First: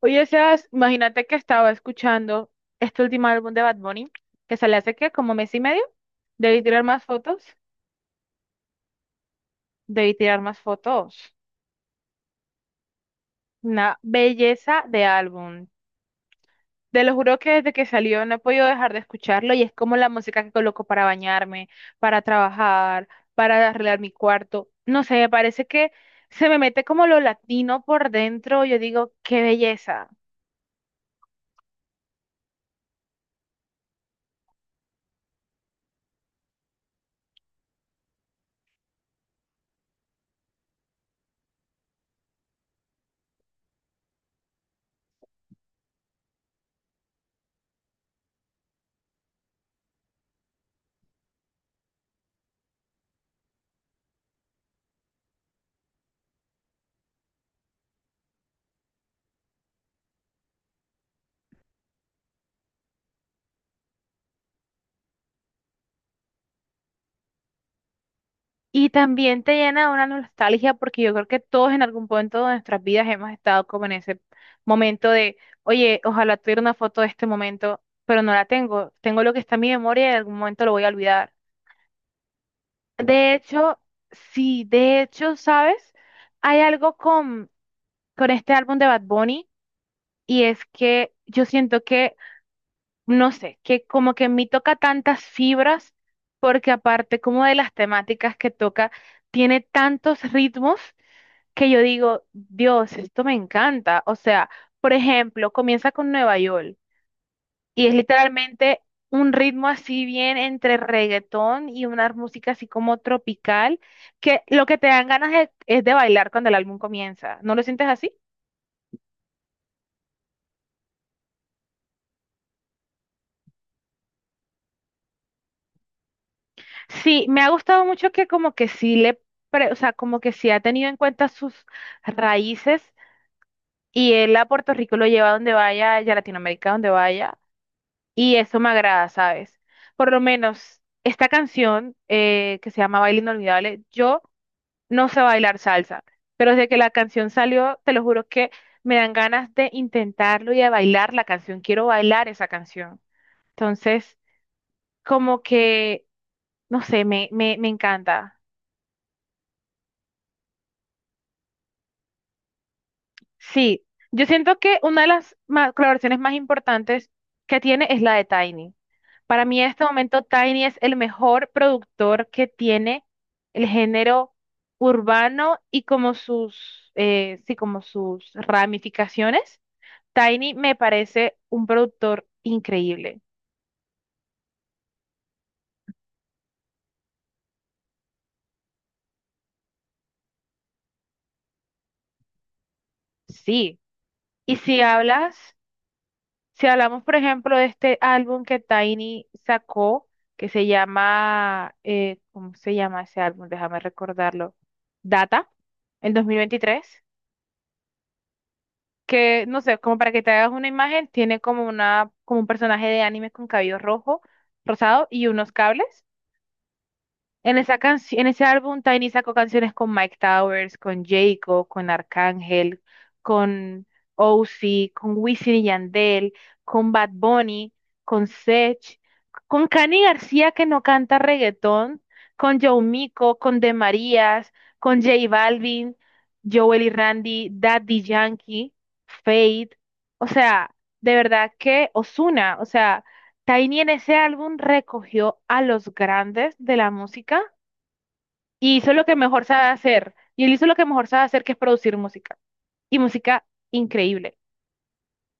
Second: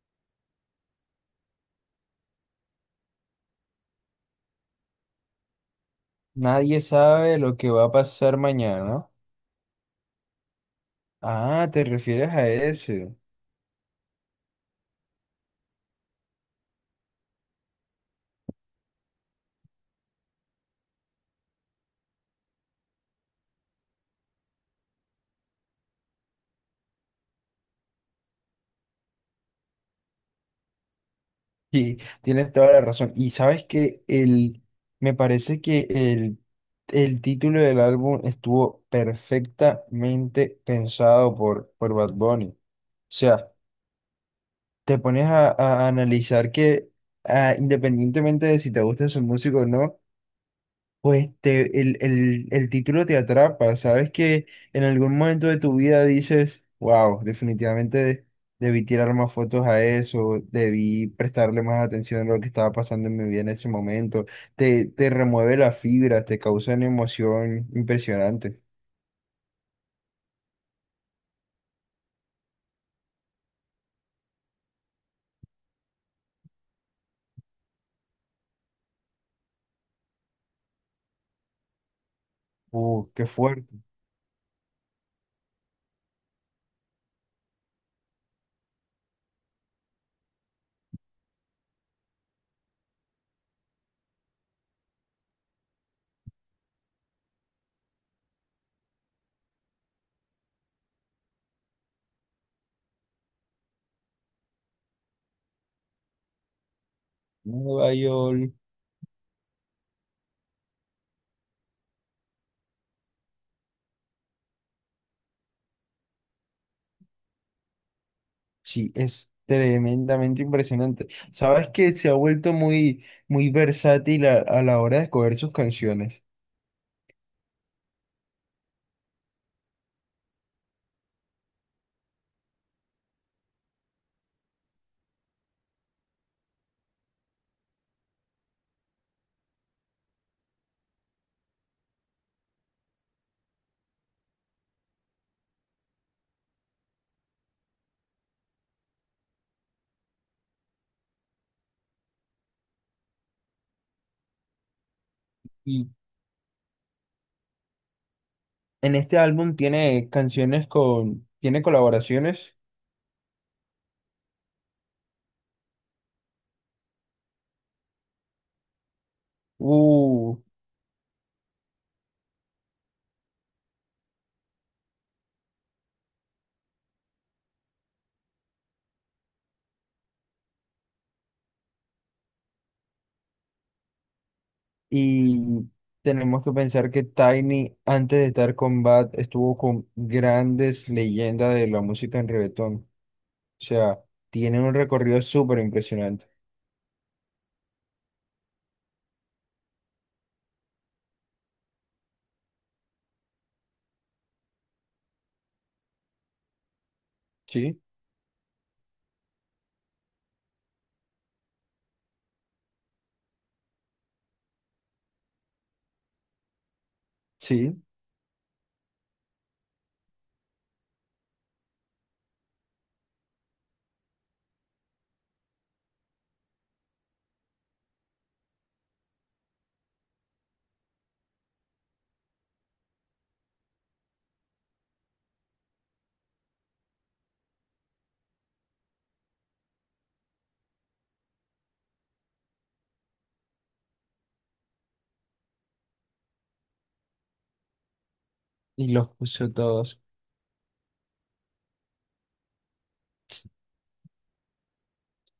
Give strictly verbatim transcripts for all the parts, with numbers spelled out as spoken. Oye, Sebas, imagínate que estaba escuchando este último álbum de Bad Bunny, que sale hace que como mes y medio. Debí Nadie tirar más sabe fotos, lo que va a pasar mañana. debí tirar más fotos. Ah, te refieres a ese. Una belleza de álbum. Te lo juro que desde que salió no he podido dejar de escucharlo y es como la música que coloco para bañarme, para trabajar, para arreglar mi cuarto. No sé, me parece que se me mete como lo latino por dentro. Yo digo, qué belleza. Sí, tienes toda la razón. Y sabes que el, me parece que el, el título del álbum estuvo perfectamente pensado por, por Bad Bunny. O sea, te pones a, a analizar que ah, independientemente de si te gusta su música o no, pues te, el, el, el título te atrapa, sabes que en algún momento de tu vida dices, wow, definitivamente de- debí tirar más fotos a eso, debí prestarle más atención a lo que estaba pasando en mi vida en ese momento, te, te remueve las fibras, te causa una emoción impresionante. Y también te llena de una nostalgia porque yo creo que todos en algún punto de nuestras vidas hemos estado como en ese momento de, oye, ojalá tuviera una foto de este momento, pero no la tengo. Tengo lo que está en mi memoria y en algún momento lo voy a olvidar. Uh, qué De fuerte. hecho, sí, de hecho, ¿sabes? Hay algo con, con este álbum de Bad Bunny y es que yo siento que, no sé, que como que en mí toca tantas fibras porque aparte como de las temáticas que toca, tiene tantos ritmos que yo digo, Dios, esto me encanta. O sea, por ejemplo, comienza con Nueva York y es Nueva York, literalmente un ritmo así bien entre reggaetón y una música así como tropical, que lo que te dan ganas es, es de bailar cuando el álbum comienza. ¿No lo sientes así? sí, es tremendamente impresionante. Sabes que se ha vuelto muy, muy versátil a a la hora de escoger sus canciones. Sí, me ha gustado mucho que como que sí le, pre- o sea, como que sí ha tenido en cuenta sus raíces. Y él a Puerto Rico lo lleva donde vaya, y a Latinoamérica donde vaya. Y eso me agrada, ¿sabes? Por lo menos esta canción eh, que se llama Baile Inolvidable, yo no sé bailar salsa, pero desde que la canción salió, te lo juro que me dan ganas de intentarlo y de bailar la canción. Quiero bailar esa canción. Entonces, como que, no sé, me, me, me encanta. En este álbum tiene canciones con, tiene colaboraciones. Sí, yo siento que una de las ma- colaboraciones más importantes que tiene es la de Tiny. Para mí en este momento Uh, Tiny es el mejor productor que tiene el género urbano y como sus, eh, sí, como sus ramificaciones. Tiny me parece un productor increíble. y tenemos que pensar que Tiny, antes de estar con Bad, estuvo con grandes leyendas de la música en reggaetón. O Sí. sea, Y tiene un si recorrido hablas, súper impresionante. si hablamos, por ejemplo, de este álbum que Tiny sacó, que se llama, eh, ¿cómo se llama ese álbum? Déjame recordarlo. Data, el dos mil veintitrés Sí, que, no sé, como para que te hagas una imagen, tiene como una, como un personaje de anime con cabello rojo, rosado y unos cables. En esa sí. Canci- en ese álbum Tiny sacó canciones con Mike Towers, con Jacob, con Arcángel, con Ozzy, con Wisin y Yandel, con Bad Bunny, con Sech, con Cani García que no canta reggaetón, con Joe Mico, con De Marías, con J Balvin, Joel y Randy, Daddy Yankee, Fate, o sea, de verdad que Ozuna, o sea, Tiny en ese álbum recogió a los grandes de la música y Y hizo lo los que mejor puso sabe todos. hacer. Y él hizo lo que mejor sabe hacer, que es producir música. Y música increíble.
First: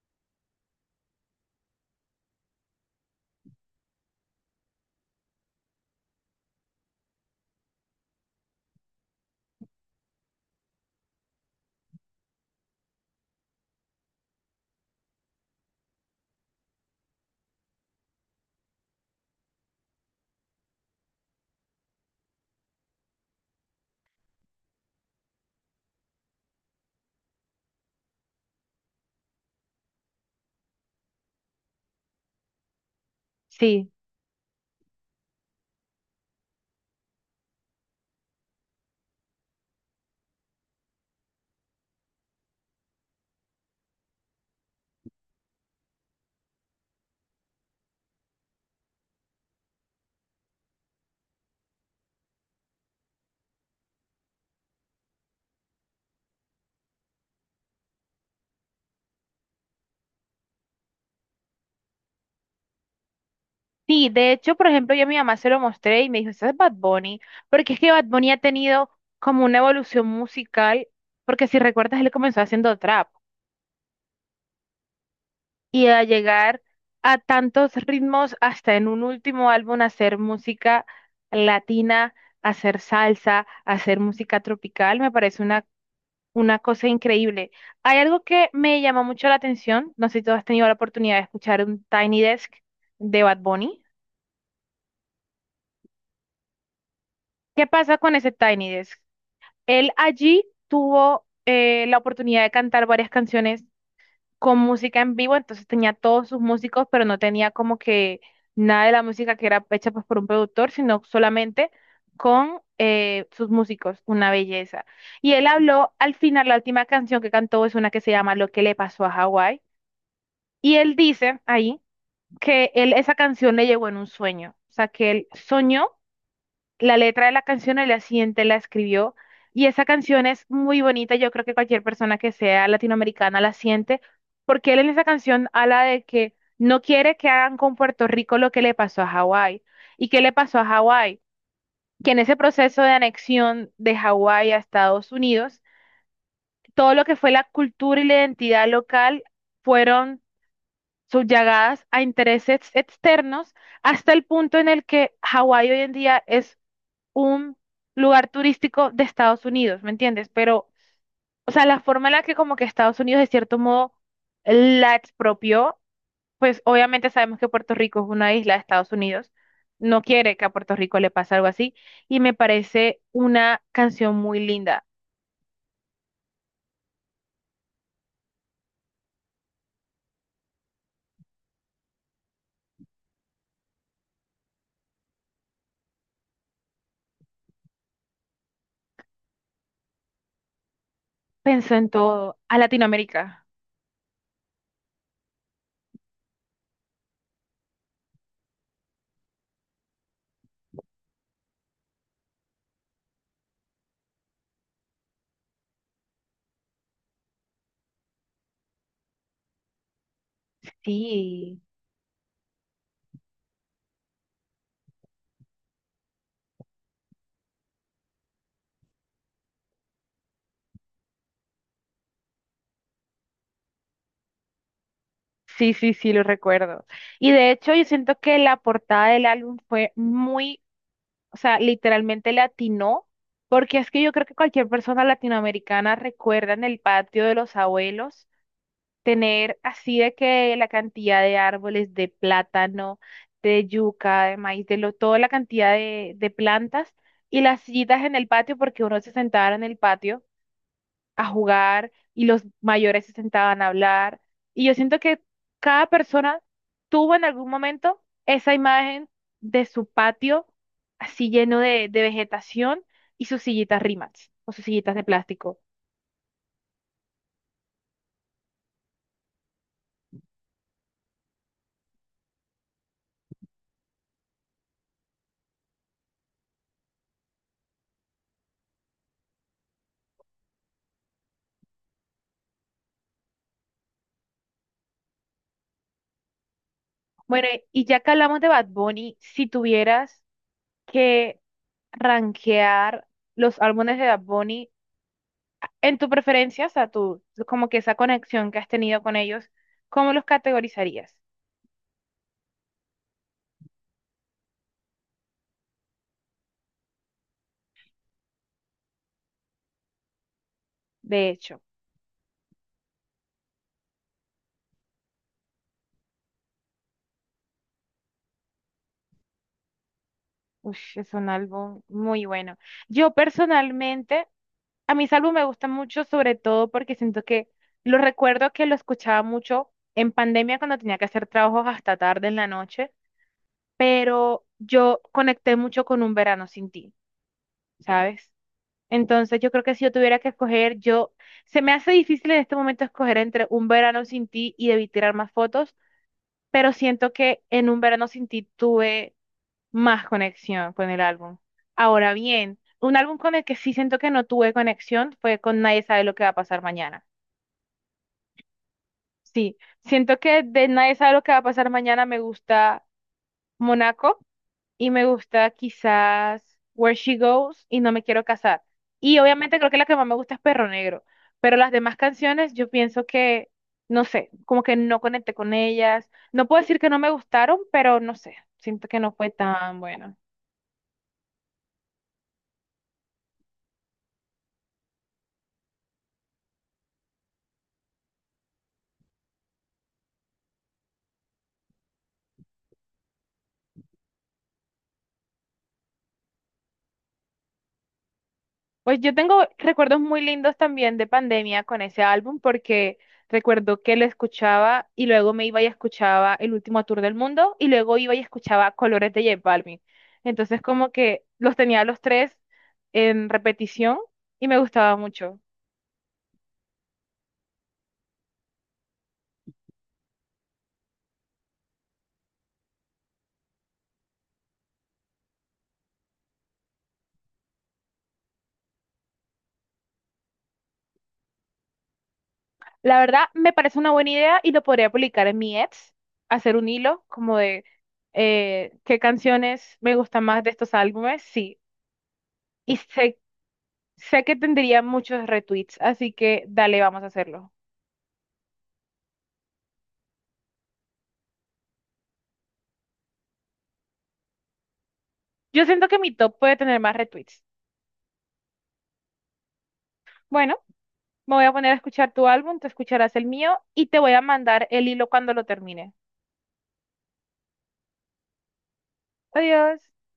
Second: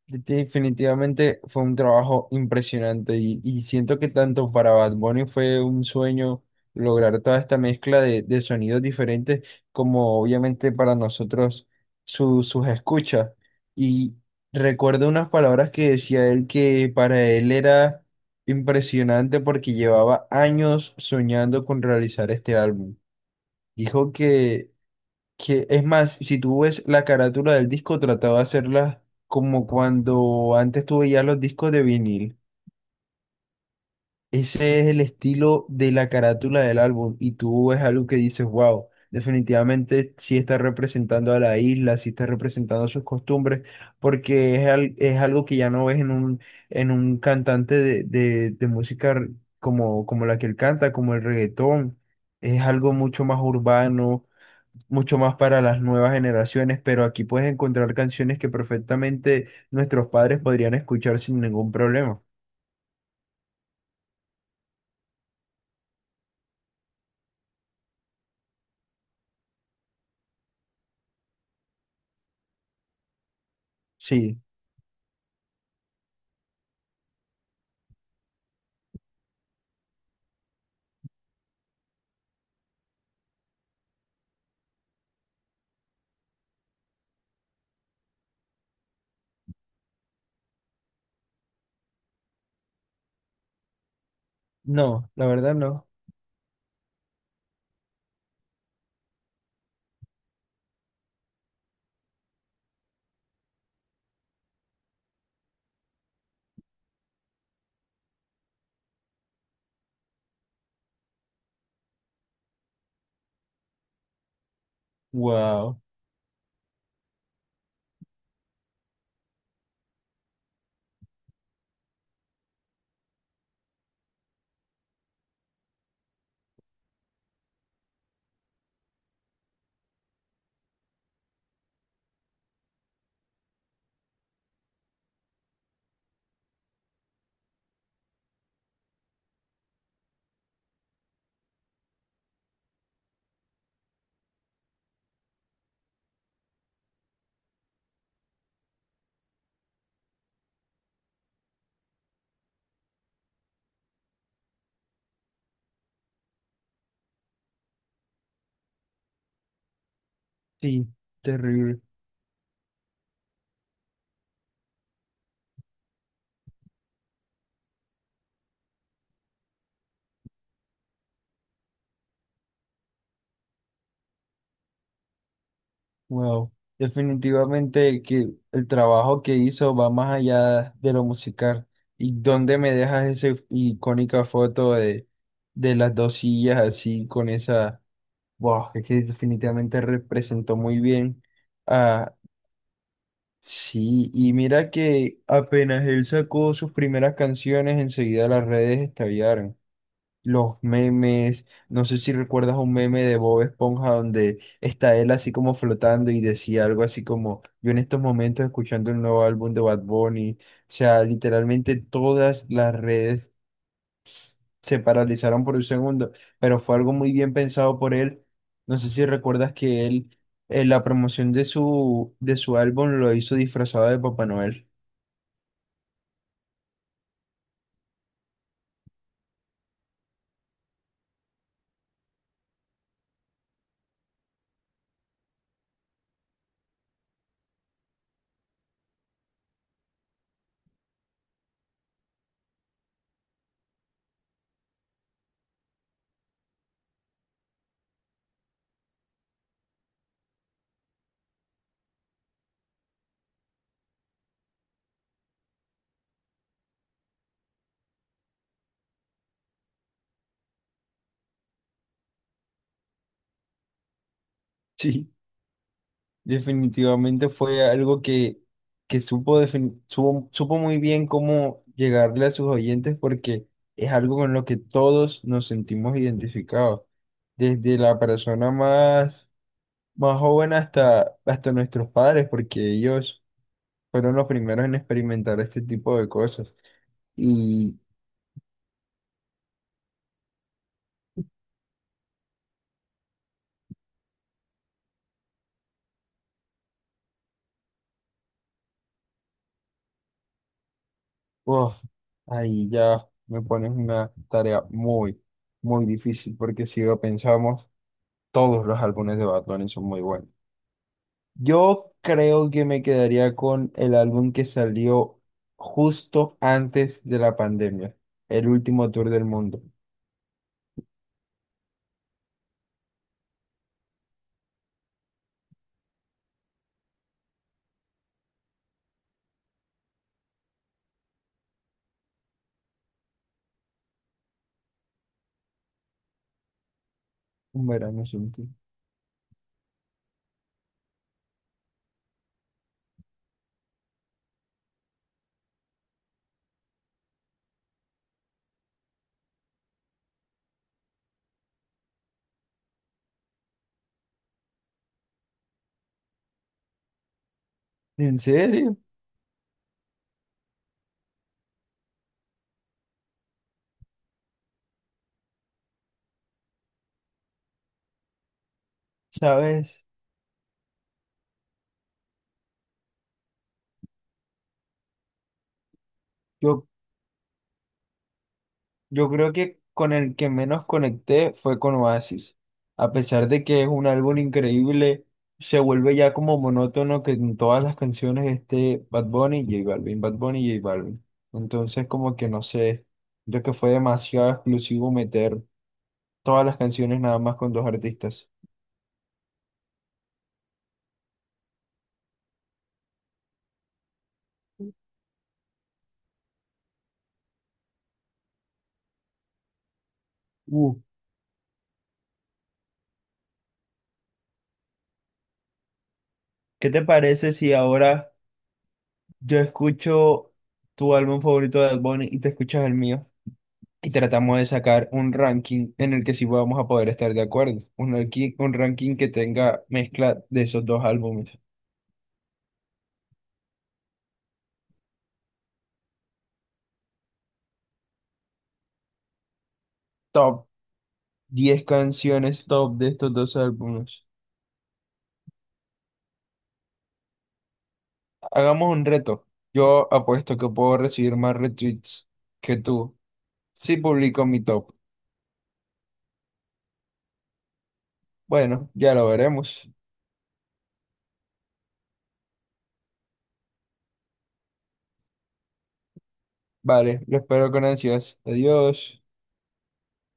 Definitivamente fue un trabajo impresionante y, y siento que tanto para Bad Bunny fue un sueño lograr toda esta mezcla de, de sonidos diferentes como obviamente para nosotros su- sus escuchas. Y recuerdo unas palabras que decía él que para él era impresionante porque llevaba años soñando con realizar este álbum. Dijo que que es más, si tú ves la carátula del disco, trataba de hacerla como cuando antes tú veías los discos de vinil. Sí. Ese es el estilo de la carátula del álbum. Y tú ves algo que dices, wow, definitivamente sí está representando a la isla, sí está representando sus costumbres, porque es, al- es algo que ya no ves en un, en un cantante de, de, de música r- como, como la que él canta, como el reggaetón. Es algo mucho más urbano, mucho más para las nuevas generaciones, pero aquí puedes encontrar canciones que perfectamente nuestros padres podrían escuchar sin ningún problema. Sí, de hecho, por ejemplo, yo a mi mamá se lo mostré y me dijo, ese es Bad Bunny, porque es que Bad Bunny ha tenido como una evolución musical, porque si recuerdas, él comenzó haciendo trap Sí, y a llegar a tantos ritmos hasta en un último álbum hacer música latina, hacer salsa, hacer música tropical, me parece una Una cosa increíble. Hay algo que me llama mucho la atención. No sé si tú has tenido la oportunidad de escuchar un Tiny Desk de Bad Bunny. no, la verdad no. ¿Qué pasa con ese Tiny Desk? Él allí tuvo eh, la oportunidad de cantar varias canciones con música en vivo, entonces tenía todos sus músicos, pero no tenía como que nada de la música que era hecha pues, por un productor, sino solamente con eh, sus músicos. Una belleza. Y él Wow, habló al final, la última canción que cantó es una que se llama Lo que le pasó a Hawái. Y él dice ahí que él esa canción le llegó en un sueño, o sea, que él soñó la letra de la canción, el día siguiente la escribió y esa canción es muy bonita, yo creo que cualquier persona que sea latinoamericana la siente, porque él en esa canción habla de que no quiere que hagan con Puerto Rico lo que le pasó a Hawái. ¿Y qué le pasó a Hawái? Que en ese proceso de anexión de Hawái a Estados Unidos, todo lo que fue la cultura y la identidad local fueron subyagadas a intereses externos hasta el punto en el que Hawái hoy en día es un lugar turístico de Estados Unidos, ¿me entiendes? Pero, sí, o sea, la terrible. forma en la que como que Estados Unidos de cierto modo la expropió, pues obviamente sabemos que Puerto Rico es una isla de Estados Unidos, no quiere que a Puerto Rico le pase algo así, y me parece una canción muy linda. Wow. Definitivamente que el trabajo que hizo va más allá de lo musical. ¿Y dónde me dejas esa icónica foto de, de las dos sillas así con esa... Wow, es que definitivamente representó muy bien. Pensó en todo, a Latinoamérica. Sí, y mira que apenas él sacó sus primeras canciones, enseguida las redes estallaron. Los memes, no sé si recuerdas un meme de Bob Esponja donde está él así como flotando y decía algo así como, yo en estos momentos escuchando el nuevo álbum de Bad Bunny. O sea, Sí. literalmente todas las redes se paralizaron por un segundo, pero fue algo muy bien pensado por él. No sé si recuerdas que él, eh, la promoción de su, de su álbum lo hizo disfrazado de Papá Noel. Sí, sí, sí, lo recuerdo. Y de hecho, yo siento que la portada del álbum fue muy, o sea, literalmente latino, porque es que yo creo que cualquier persona latinoamericana recuerda en el patio de los abuelos tener así de que la cantidad de árboles de plátano, de yuca, de maíz, de lo, toda la cantidad de, de plantas y las sillitas en el patio, porque uno se sentaba en el patio a jugar y los mayores se sentaban a hablar. Y yo siento que cada persona tuvo en algún momento esa imagen de su patio así lleno de, de vegetación y sus sillitas Rimax o sus sillitas de Sí, plástico. definitivamente fue algo que, que supo, defin- supo, supo muy bien cómo llegarle a sus oyentes porque es algo con lo que todos nos sentimos identificados, desde la persona más, más joven hasta, hasta nuestros padres, porque ellos fueron los primeros en experimentar este tipo de cosas. Bueno, Y y ya que hablamos de Bad Bunny, si tuvieras que rankear los álbumes de Bad Bunny en tu preferencia, o sea, tú, como que esa conexión que has tenido con ellos, ¿cómo los categorizarías? oh, ahí ya me pones una tarea muy, muy difícil porque si lo pensamos, todos los álbumes de Batman son muy buenos. De hecho. Yo creo que me quedaría con el álbum que salió justo antes de la pandemia, el último tour del mundo, Ush, es un álbum muy bueno. Yo personalmente, a mis álbumes me gustan mucho, sobre todo porque siento que lo recuerdo que lo escuchaba mucho en pandemia cuando tenía que hacer trabajos hasta tarde en la noche, pero yo conecté mucho con Un Verano Sin Ti, Un verano ¿sabes? sin ti. Entonces yo creo que si yo tuviera que escoger, yo, se me hace difícil en este momento escoger entre Un Verano Sin Ti y Debí Tirar Más Fotos, pero siento que en Un Verano Sin Ti tuve más conexión con el álbum. Ahora bien, un álbum con el que sí siento que no tuve conexión fue con Nadie sabe lo que va a pasar mañana. ¿En serio? Sí, siento que de Nadie sabe lo que va a pasar mañana me gusta Monaco y me gusta quizás Where She Goes y No me quiero casar. Y obviamente creo que ¿Sabes? la que más me gusta es Perro Negro, pero las demás canciones yo pienso que, no sé, como que no conecté con ellas. No puedo Yo, decir que no me gustaron, pero no sé, siento que yo no fue creo que tan con bueno. el que menos conecté fue con Oasis. A pesar de que es un álbum increíble, se vuelve ya como monótono que en todas las canciones esté Bad Bunny y J Balvin, Bad Bunny y J Balvin. Entonces como que no sé, yo que fue demasiado exclusivo meter todas las canciones nada más con dos artistas. Pues yo tengo recuerdos muy lindos también de pandemia con ese álbum porque recuerdo que lo escuchaba y luego me iba y escuchaba El Último Tour del Mundo y luego iba y escuchaba Colores de J Balvin. Entonces Uh, como que los tenía los tres en repetición y me gustaba mucho. ¿Qué te parece si ahora yo escucho tu álbum favorito de Bad Bunny y te escuchas el mío? Y tratamos de sacar un ranking en el que sí vamos a poder estar de acuerdo. Un ranking, un ranking que tenga mezcla de esos dos álbumes. La verdad me parece una buena idea y lo podría publicar en mi Etsy, hacer un hilo como de eh, qué canciones me gustan más Top de estos álbumes, sí. diez canciones Y top de estos sé dos álbumes. Sé que tendría muchos retweets, así que dale, vamos a hacerlo. Hagamos un reto. Yo apuesto que puedo recibir más retweets que tú si publico mi top. Yo siento que mi top puede tener más retweets. Bueno, ya lo veremos. Bueno, me voy a poner a escuchar tu álbum, tú escucharás el mío y te voy a mandar el hilo cuando lo termine. Vale, lo espero con ansias. Adiós. Adiós.